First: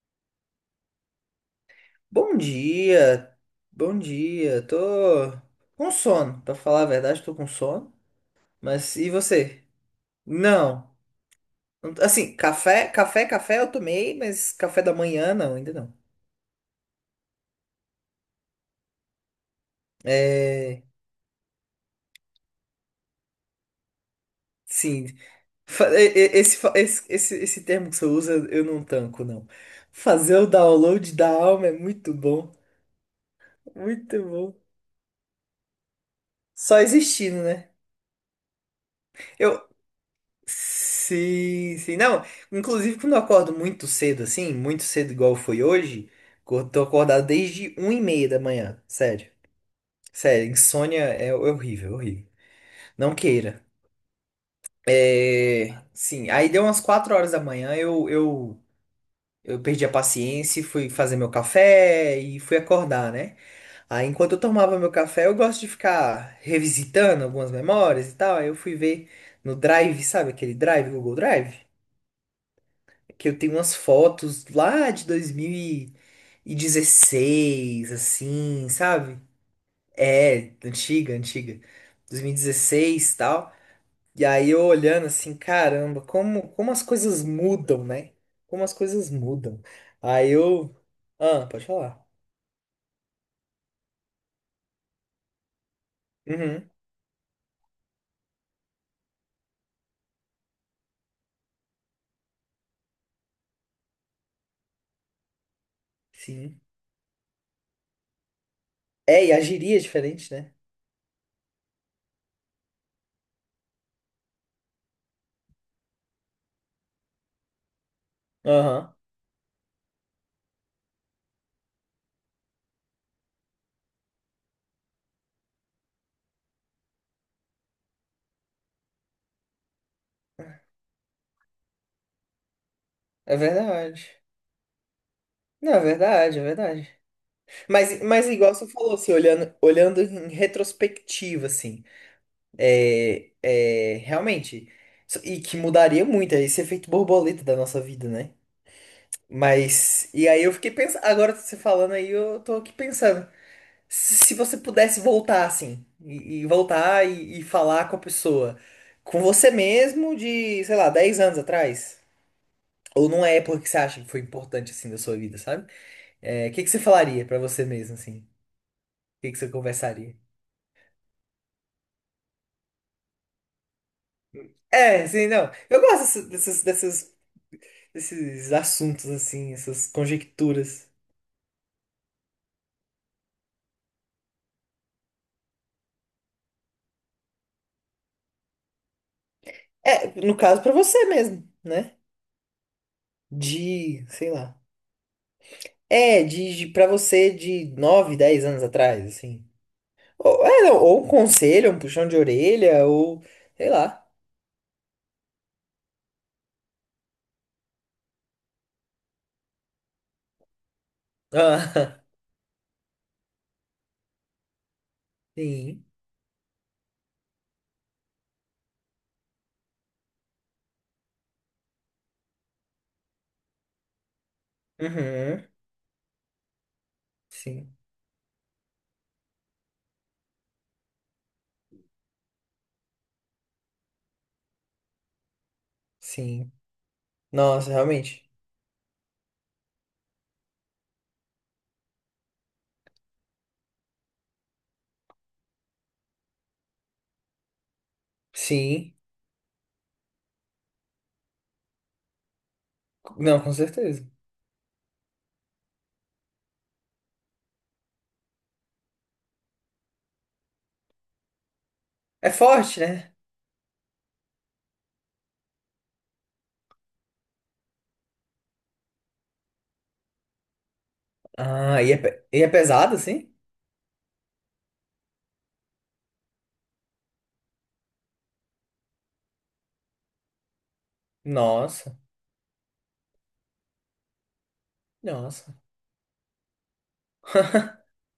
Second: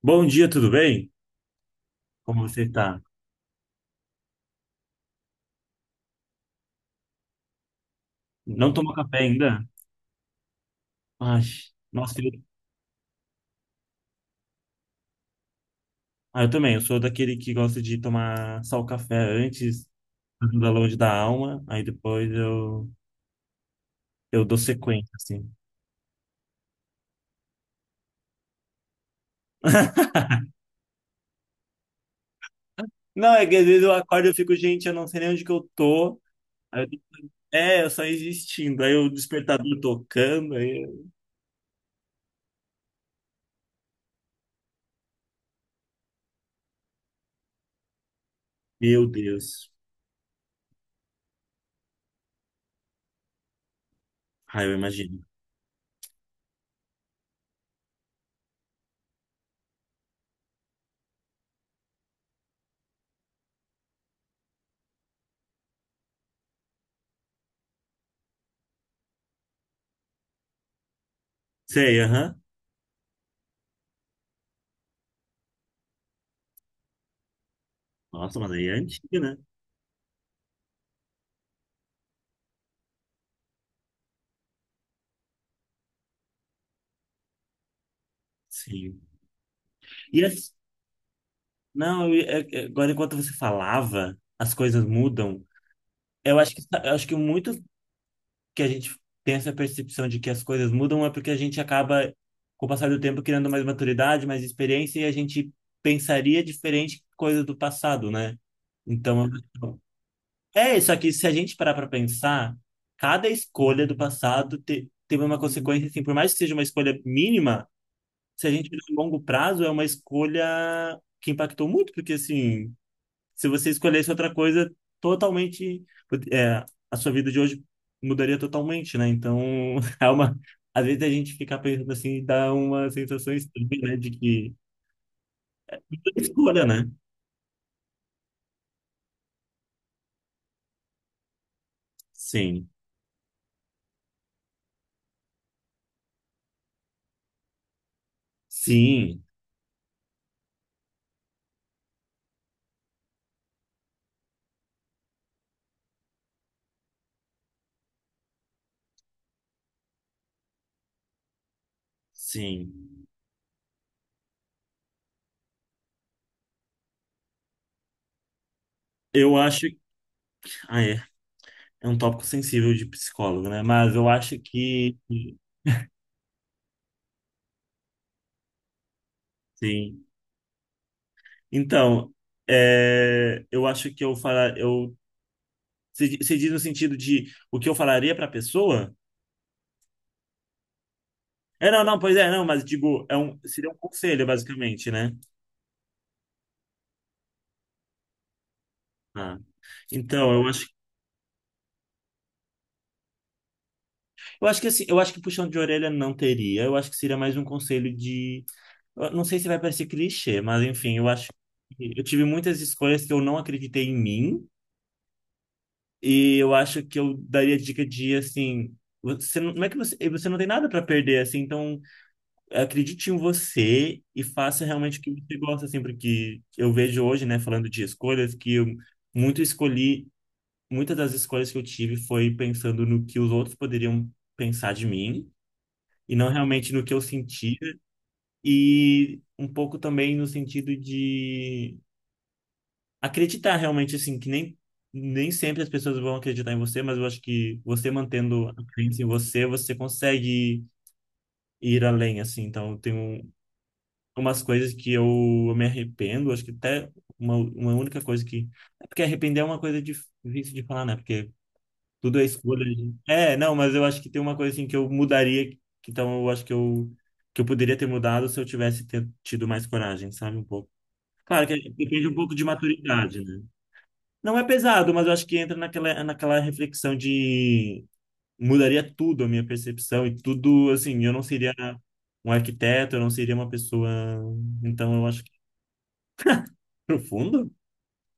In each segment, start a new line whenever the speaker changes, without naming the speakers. Bom dia, tudo bem?
Bom
Como você está?
dia, bom dia. Tô com sono, pra falar a verdade, tô com sono.
Não tomou
Mas e
café ainda?
você? Não.
Ai, nossa,
Assim, café eu tomei, mas café da manhã não, ainda não.
eu também. Eu sou daquele que gosta de tomar só o café antes, da
É,
longe da alma, eu dou
sim.
sequência, assim.
Fa- e- Esse, fa- esse termo que você usa eu não tanco, não. Fazer o download da alma é muito bom,
Não, é que às vezes eu
muito
acordo e eu fico,
bom.
gente, eu não sei nem onde que eu tô.
Só
Aí eu, tô-
existindo, né?
é, eu só existindo. Aí o
Eu,
despertador tocando, aí eu-
Sim, sim. Não, inclusive quando eu acordo muito cedo, assim, muito cedo igual foi hoje, eu tô acordado desde 1 e meia da manhã.
Meu
Sério.
Deus.
Sério, insônia é horrível, horrível. Não queira.
Ai, eu imagino.
É, sim, aí deu umas 4 horas da manhã, eu perdi a paciência e fui fazer meu café e fui acordar, né? Aí enquanto eu tomava meu café, eu gosto de ficar revisitando algumas memórias e tal. Aí eu fui ver no Drive, sabe aquele Drive, Google Drive?
Sei, aham.
Que eu tenho umas fotos lá de 2016
Nossa, mas aí
assim,
é
sabe?
antiga, né?
É, antiga, antiga. 2016 e dezesseis e tal. E aí eu olhando assim, caramba, como as coisas mudam, né? Como as
Sim.
coisas mudam.
E
Aí
assim.
eu. Ah, pode falar.
Não, agora enquanto você falava, as coisas mudam.
Uhum,
Eu acho que muito que a gente tem essa percepção de que as coisas mudam é porque a gente acaba, com o passar do tempo, criando mais maturidade, mais experiência, e a gente pensaria
sim.
diferente coisas do passado, né?
É,
Então,
e agiria diferente, né?
é isso aqui. Se a gente parar para pensar, cada escolha do passado teve uma consequência, assim, por mais que seja uma escolha mínima, se a gente olhar
Aham,
a longo prazo, é uma escolha que impactou muito, porque assim se você escolhesse outra coisa, totalmente, é, a sua vida de hoje mudaria totalmente, né? Então, é uma, às vezes a gente fica pensando assim, dá uma sensação
é
estranha, né? De
verdade.
que
Não, é
tudo é
verdade, é
escolha, né?
verdade. Mas igual você falou, assim, olhando em retrospectiva, assim.
Sim,
É, é, realmente. E que mudaria muito, é esse efeito borboleta da nossa vida, né?
sim,
Mas. E aí eu fiquei pensando. Agora você falando aí, eu tô aqui pensando. Se você pudesse voltar assim, e voltar e falar com a pessoa, com você mesmo de, sei lá, 10 anos atrás,
sim.
ou numa época que você acha que foi importante assim da sua vida, sabe? É, o que que você falaria pra você mesmo, assim? O que
Eu
que você
acho,
conversaria?
ah, é, é um tópico sensível de psicólogo, né? Mas eu acho que,
É, sim, não. Eu gosto dessas, dessas esses assuntos assim, essas
sim.
conjecturas.
Então, é, eu acho que eu falar, eu, você você diz no sentido de o que eu falaria para a pessoa?
É, no caso pra você mesmo,
É, não,
né?
não, pois é, não, mas digo, é um, seria um
De,
conselho,
sei lá.
basicamente, né?
É, de para você de 9 10 anos atrás,
Ah.
assim.
Então,
Ou, é, não, ou um conselho, um puxão de orelha, ou sei lá.
eu acho que assim, eu acho que puxão de orelha não teria, eu acho que seria mais um conselho de, eu não sei se vai parecer clichê, mas enfim, eu acho que
Ah,
eu tive muitas escolhas que eu não acreditei em mim,
sim.
e eu acho que eu daria dica de assim, você não, não é que você, você não tem nada para perder assim, então acredite em você e faça realmente o que você
Uhum.
gosta assim, porque eu vejo hoje, né, falando
Sim.
de escolhas que eu muito escolhi muitas das escolhas que eu tive foi pensando no que os outros poderiam pensar de mim e não
Sim.
realmente no que eu sentia
Nossa, realmente.
e um pouco também no sentido de acreditar realmente assim que nem nem sempre as pessoas vão acreditar em você, mas eu acho que você mantendo a
Sim.
crença em você, você consegue ir além assim. Então, tem um,
Não, com certeza.
umas coisas que eu me arrependo, acho que até uma única coisa que é porque arrepender é uma coisa difícil de falar, né? Porque tudo é
É
escolha,
forte,
gente.
né?
É, não, mas eu acho que tem uma coisa assim que eu mudaria, então eu acho que eu poderia ter mudado se eu tivesse tido mais coragem, sabe, um pouco. Claro que
Ah, e é,
depende um
pe-
pouco
e
de
é pesado,
maturidade,
assim?
né? Não é pesado, mas eu acho que entra naquela reflexão de mudaria tudo a minha percepção e tudo, assim, eu não seria
Nossa.
um arquiteto, eu não seria uma pessoa, então eu acho que
Nossa.
profundo.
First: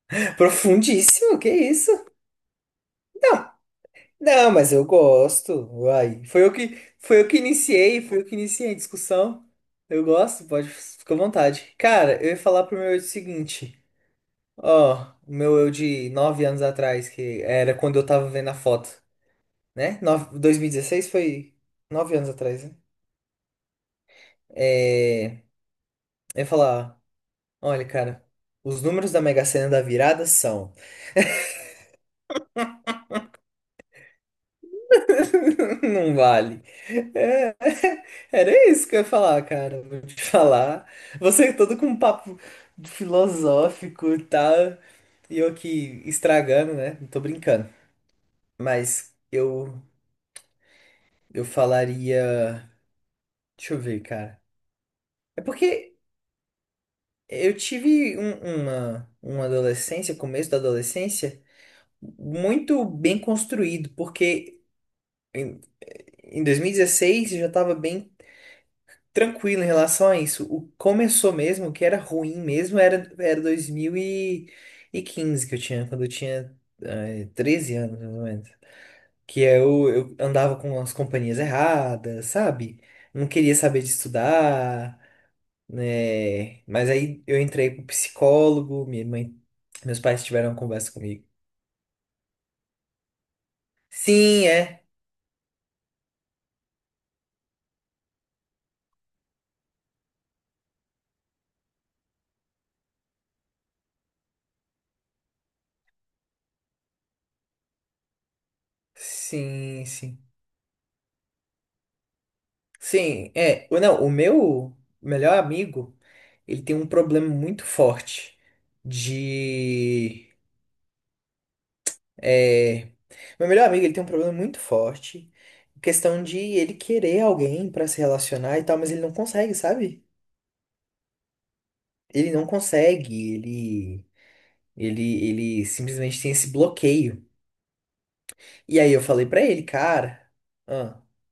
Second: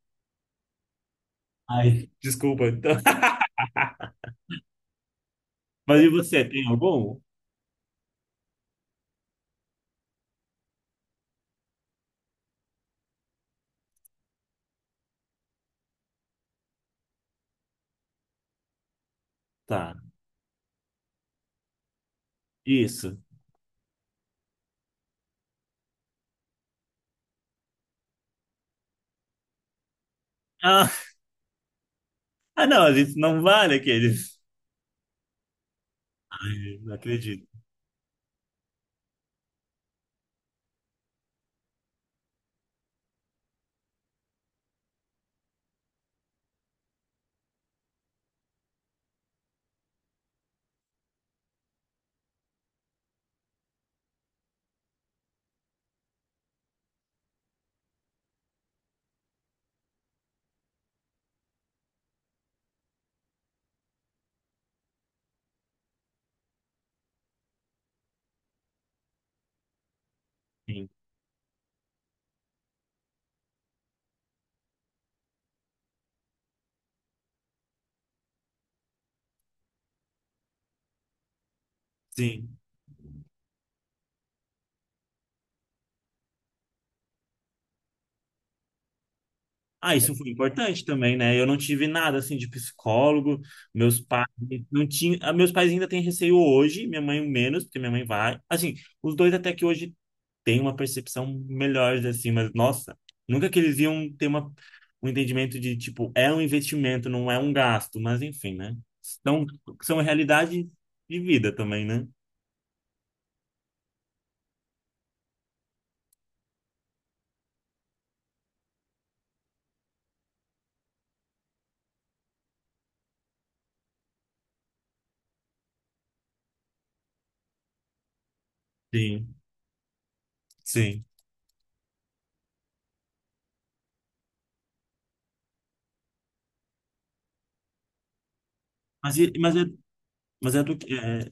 Profundíssimo, que isso?
Ai, desculpa. Então.
Não, mas eu gosto.
Mas e
Uai.
você, tem algum?
Foi eu que iniciei, foi eu que iniciei a discussão. Eu gosto, pode, fica à vontade. Cara, eu ia falar pro meu eu o seguinte. Ó, o meu eu de 9 anos atrás, que era quando eu tava vendo a foto,
Tá.
né? 2016 foi 9 anos atrás, né?
Isso.
É, eu ia falar, olha, cara, os números da Mega Sena da virada são.
Ah, ah, não, mas isso não vale aqueles.
Não vale.
Ai, não acredito.
Era isso que eu ia falar, cara. Vou te falar. Você todo com um papo filosófico e tal. E eu aqui estragando, né? Não tô brincando. Mas eu falaria. Deixa eu ver, cara. É porque eu tive uma adolescência, começo da adolescência, muito bem construído. Porque em 2016 eu já tava bem tranquilo em relação a isso. O
Sim,
começou mesmo, o que era ruim mesmo, era 2015 que eu tinha, quando eu tinha 13 anos, mais ou menos. Que eu andava com as companhias erradas,
sim.
sabe? Não queria saber de estudar, né? Mas aí eu entrei pro psicólogo, minha mãe,
Ah,
meus
isso
pais
foi
tiveram uma
importante
conversa
também,
comigo.
né? Eu não tive nada assim de psicólogo. Meus pais
Sim, é.
não tinham. Ah, meus pais ainda têm receio hoje, minha mãe menos, porque minha mãe vai. Assim, os dois até que hoje têm uma percepção melhor, assim, mas nossa, nunca que eles iam ter uma... um entendimento de tipo, é um investimento, não é um gasto, mas enfim, né? São,
Sim,
são
sim.
realidade de vida também, né?
Sim, é. Não, o meu melhor amigo, ele tem um problema muito forte de. É, meu melhor amigo, ele tem um problema muito forte. Questão de ele querer alguém pra se relacionar e tal, mas ele não
Sim,
consegue, sabe?
sim.
Ele não consegue, ele, ele simplesmente tem esse bloqueio. E aí eu
Mas,
falei
e-
pra
mas
ele,
é
cara.
Mas é do que.
ah,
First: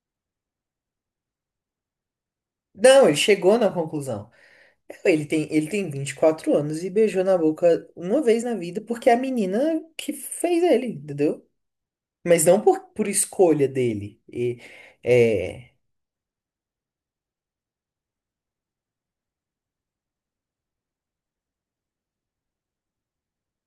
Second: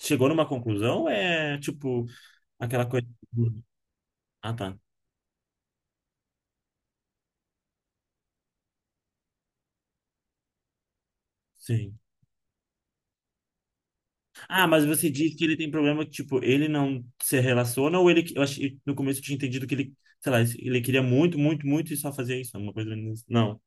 Chegou numa conclusão? Ou é tipo aquela coisa.
Não, ele chegou na conclusão.
Ah, tá.
Ele tem 24 anos e beijou na boca uma vez na vida porque é a menina que fez ele, entendeu?
Sim.
Mas não por escolha dele. E,
Ah, mas você diz que ele tem
é...
problema que, tipo, ele não se relaciona ou ele. Eu achei, no começo eu tinha entendido que ele, sei lá, ele queria muito, muito, muito e só fazia isso. Uma coisa. Não.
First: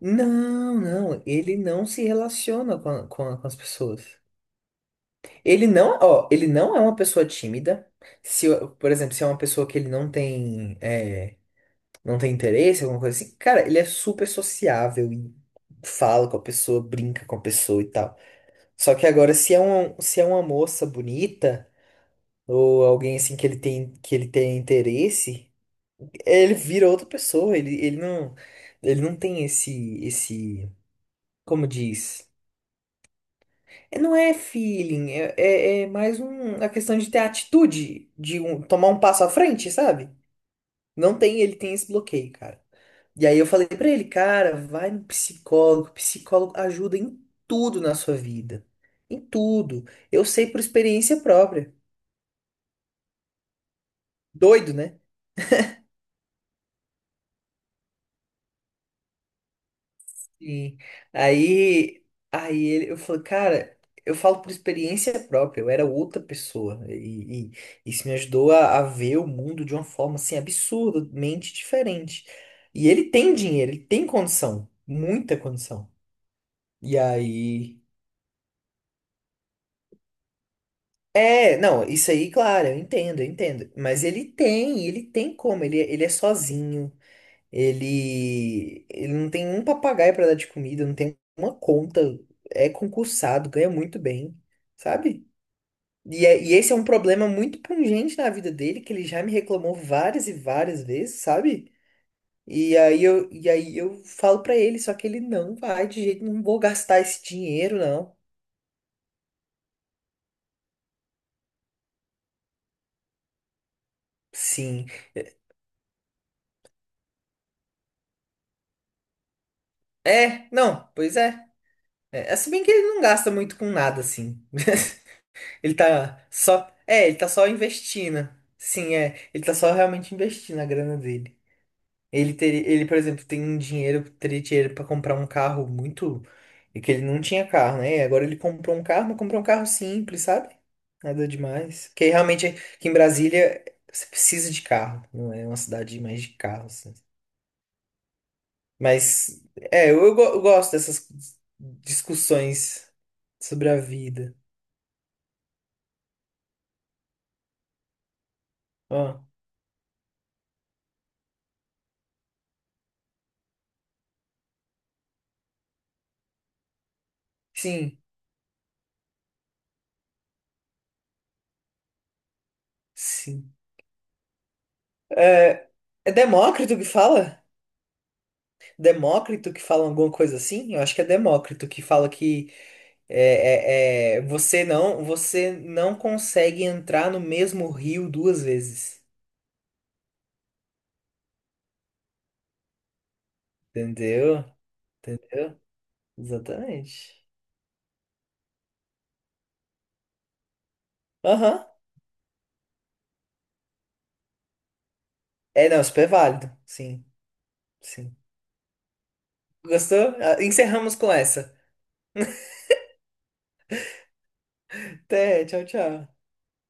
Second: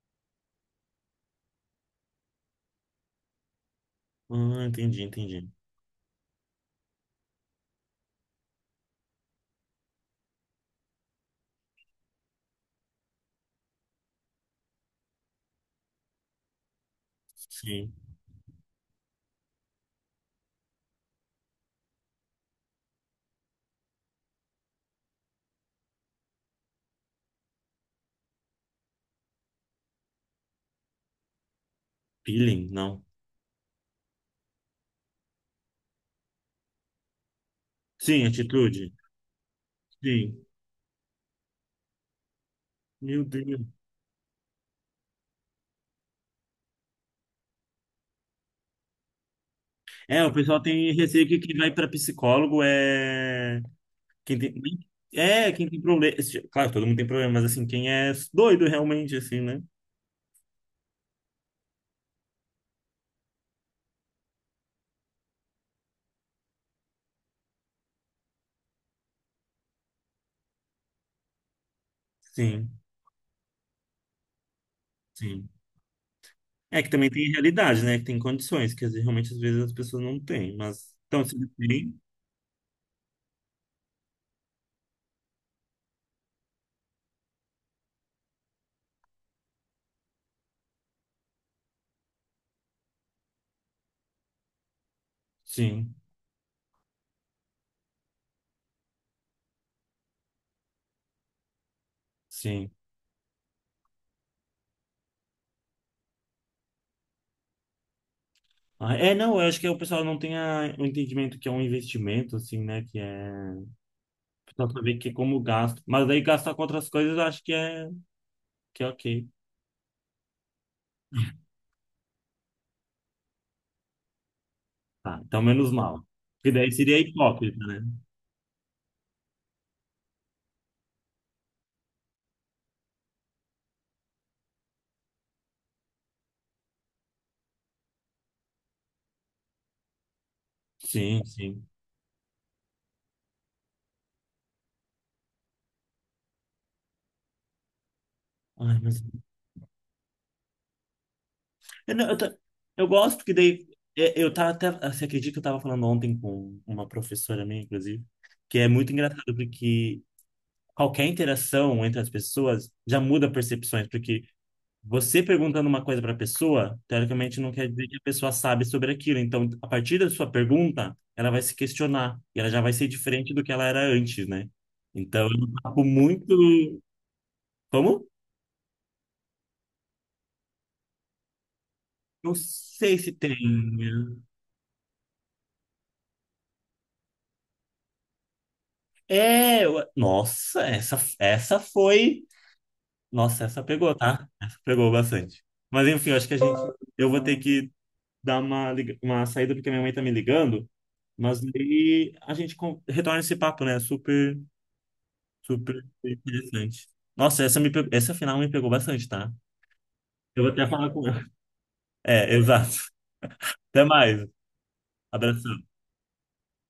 Não, não. Ele não se relaciona com as pessoas.
Ah, entendi, entendi.
Ele não, ó, ele não é uma pessoa tímida. Se, eu- Por exemplo, se é uma pessoa que ele não tem interesse, alguma coisa assim, cara, ele é super sociável e fala com a pessoa, brinca com a pessoa e
Sim.
tal. Só que agora, se é uma moça bonita, ou alguém assim que ele tem interesse, ele vira outra pessoa, ele não tem esse, como diz?
Peeling, não.
É, não é feeling, é mais um, a questão de ter atitude,
Sim,
tomar
atitude.
um passo à frente, sabe?
Sim.
Não tem, ele tem esse bloqueio, cara.
Meu
E aí eu
Deus.
falei pra ele, cara, vai no psicólogo, psicólogo ajuda em tudo na sua vida. Em tudo.
É,
Eu
o
sei
pessoal
por
tem
experiência
receio que quem vai
própria.
pra psicólogo é. Quem tem,
Doido, né?
é, quem tem problema. Claro, todo mundo tem problema, mas assim, quem é doido realmente, assim, né?
E aí, aí ele, eu falo, cara, eu falo por experiência própria, eu era outra pessoa. E isso me ajudou a ver o mundo de uma forma assim absurdamente diferente.
Sim,
E ele tem dinheiro, ele tem condição, muita
sim.
condição.
É que
E
também tem
aí.
realidade, né? Que tem condições, que às vezes, realmente às vezes as pessoas não têm, mas. Então, se
É, não,
tem,
isso aí, claro, eu entendo, eu entendo. Mas ele tem como, ele é sozinho. Ele não tem um papagaio pra dar de comida, não tem uma conta, é concursado, ganha muito bem, sabe?
sim,
E esse é um problema muito pungente na vida dele, que ele já me reclamou várias e várias vezes, sabe?
sim.
E aí eu falo pra ele, só que ele não vai de jeito, não vou gastar esse dinheiro, não.
Ah, é, não, eu acho que o pessoal não tem o entendimento que é um investimento, assim, né? Que é. Só
Sim.
saber que é como gasto. Mas daí gastar com outras coisas eu acho que é ok.
É, não, pois é. É, se bem que ele não gasta muito com nada, assim.
Tá, então menos
Ele
mal.
tá
Porque
só.
daí seria
É, ele tá só
hipócrita, né?
investindo. Sim, é. Ele tá só realmente investindo a grana dele. Ele teria, ele, por exemplo, tem um dinheiro, teria dinheiro pra comprar um carro muito. E que ele não tinha carro, né? Agora ele comprou um carro, mas comprou um carro simples, sabe?
Sim,
Nada
sim.
demais. Porque realmente aqui em Brasília você precisa de carro. Não é uma cidade mais de carros, né?
Ai, mas.
Mas é, eu gosto dessas
Eu, não- eu, ta- eu
discussões
gosto porque daí
sobre a
é, eu
vida.
tava até, você acredita que eu tava falando ontem com uma professora minha, inclusive, que é muito
Ó,
engraçado porque qualquer interação entre as pessoas já muda percepções, porque você perguntando uma coisa para pessoa, teoricamente não quer dizer que
sim,
a pessoa sabe sobre aquilo. Então, a partir da sua pergunta, ela vai se questionar e ela já vai ser diferente do que
sim.
ela era antes, né? Então, é um
É,
papo
é
muito.
Demócrito que fala?
Como?
Demócrito que fala alguma coisa assim? Eu acho que é Demócrito que fala
Não
que
sei se tem. Né?
você não consegue entrar no mesmo rio duas vezes.
Nossa, essa foi. Nossa, essa pegou, tá?
Entendeu?
Essa pegou bastante.
Entendeu?
Mas enfim, eu acho que a gente. Eu vou
Exatamente.
ter que dar uma, uma saída porque minha mãe tá me ligando. Mas
Aham.
daí a gente retorna esse papo, né? Super,
É, não,
super
super válido.
interessante.
Sim,
Nossa, essa
sim.
final me pegou bastante, tá?
Gostou?
Eu vou até falar
Encerramos
com
com
ela.
essa.
É, exato. Até mais.
Até, tchau,
Abração.
tchau.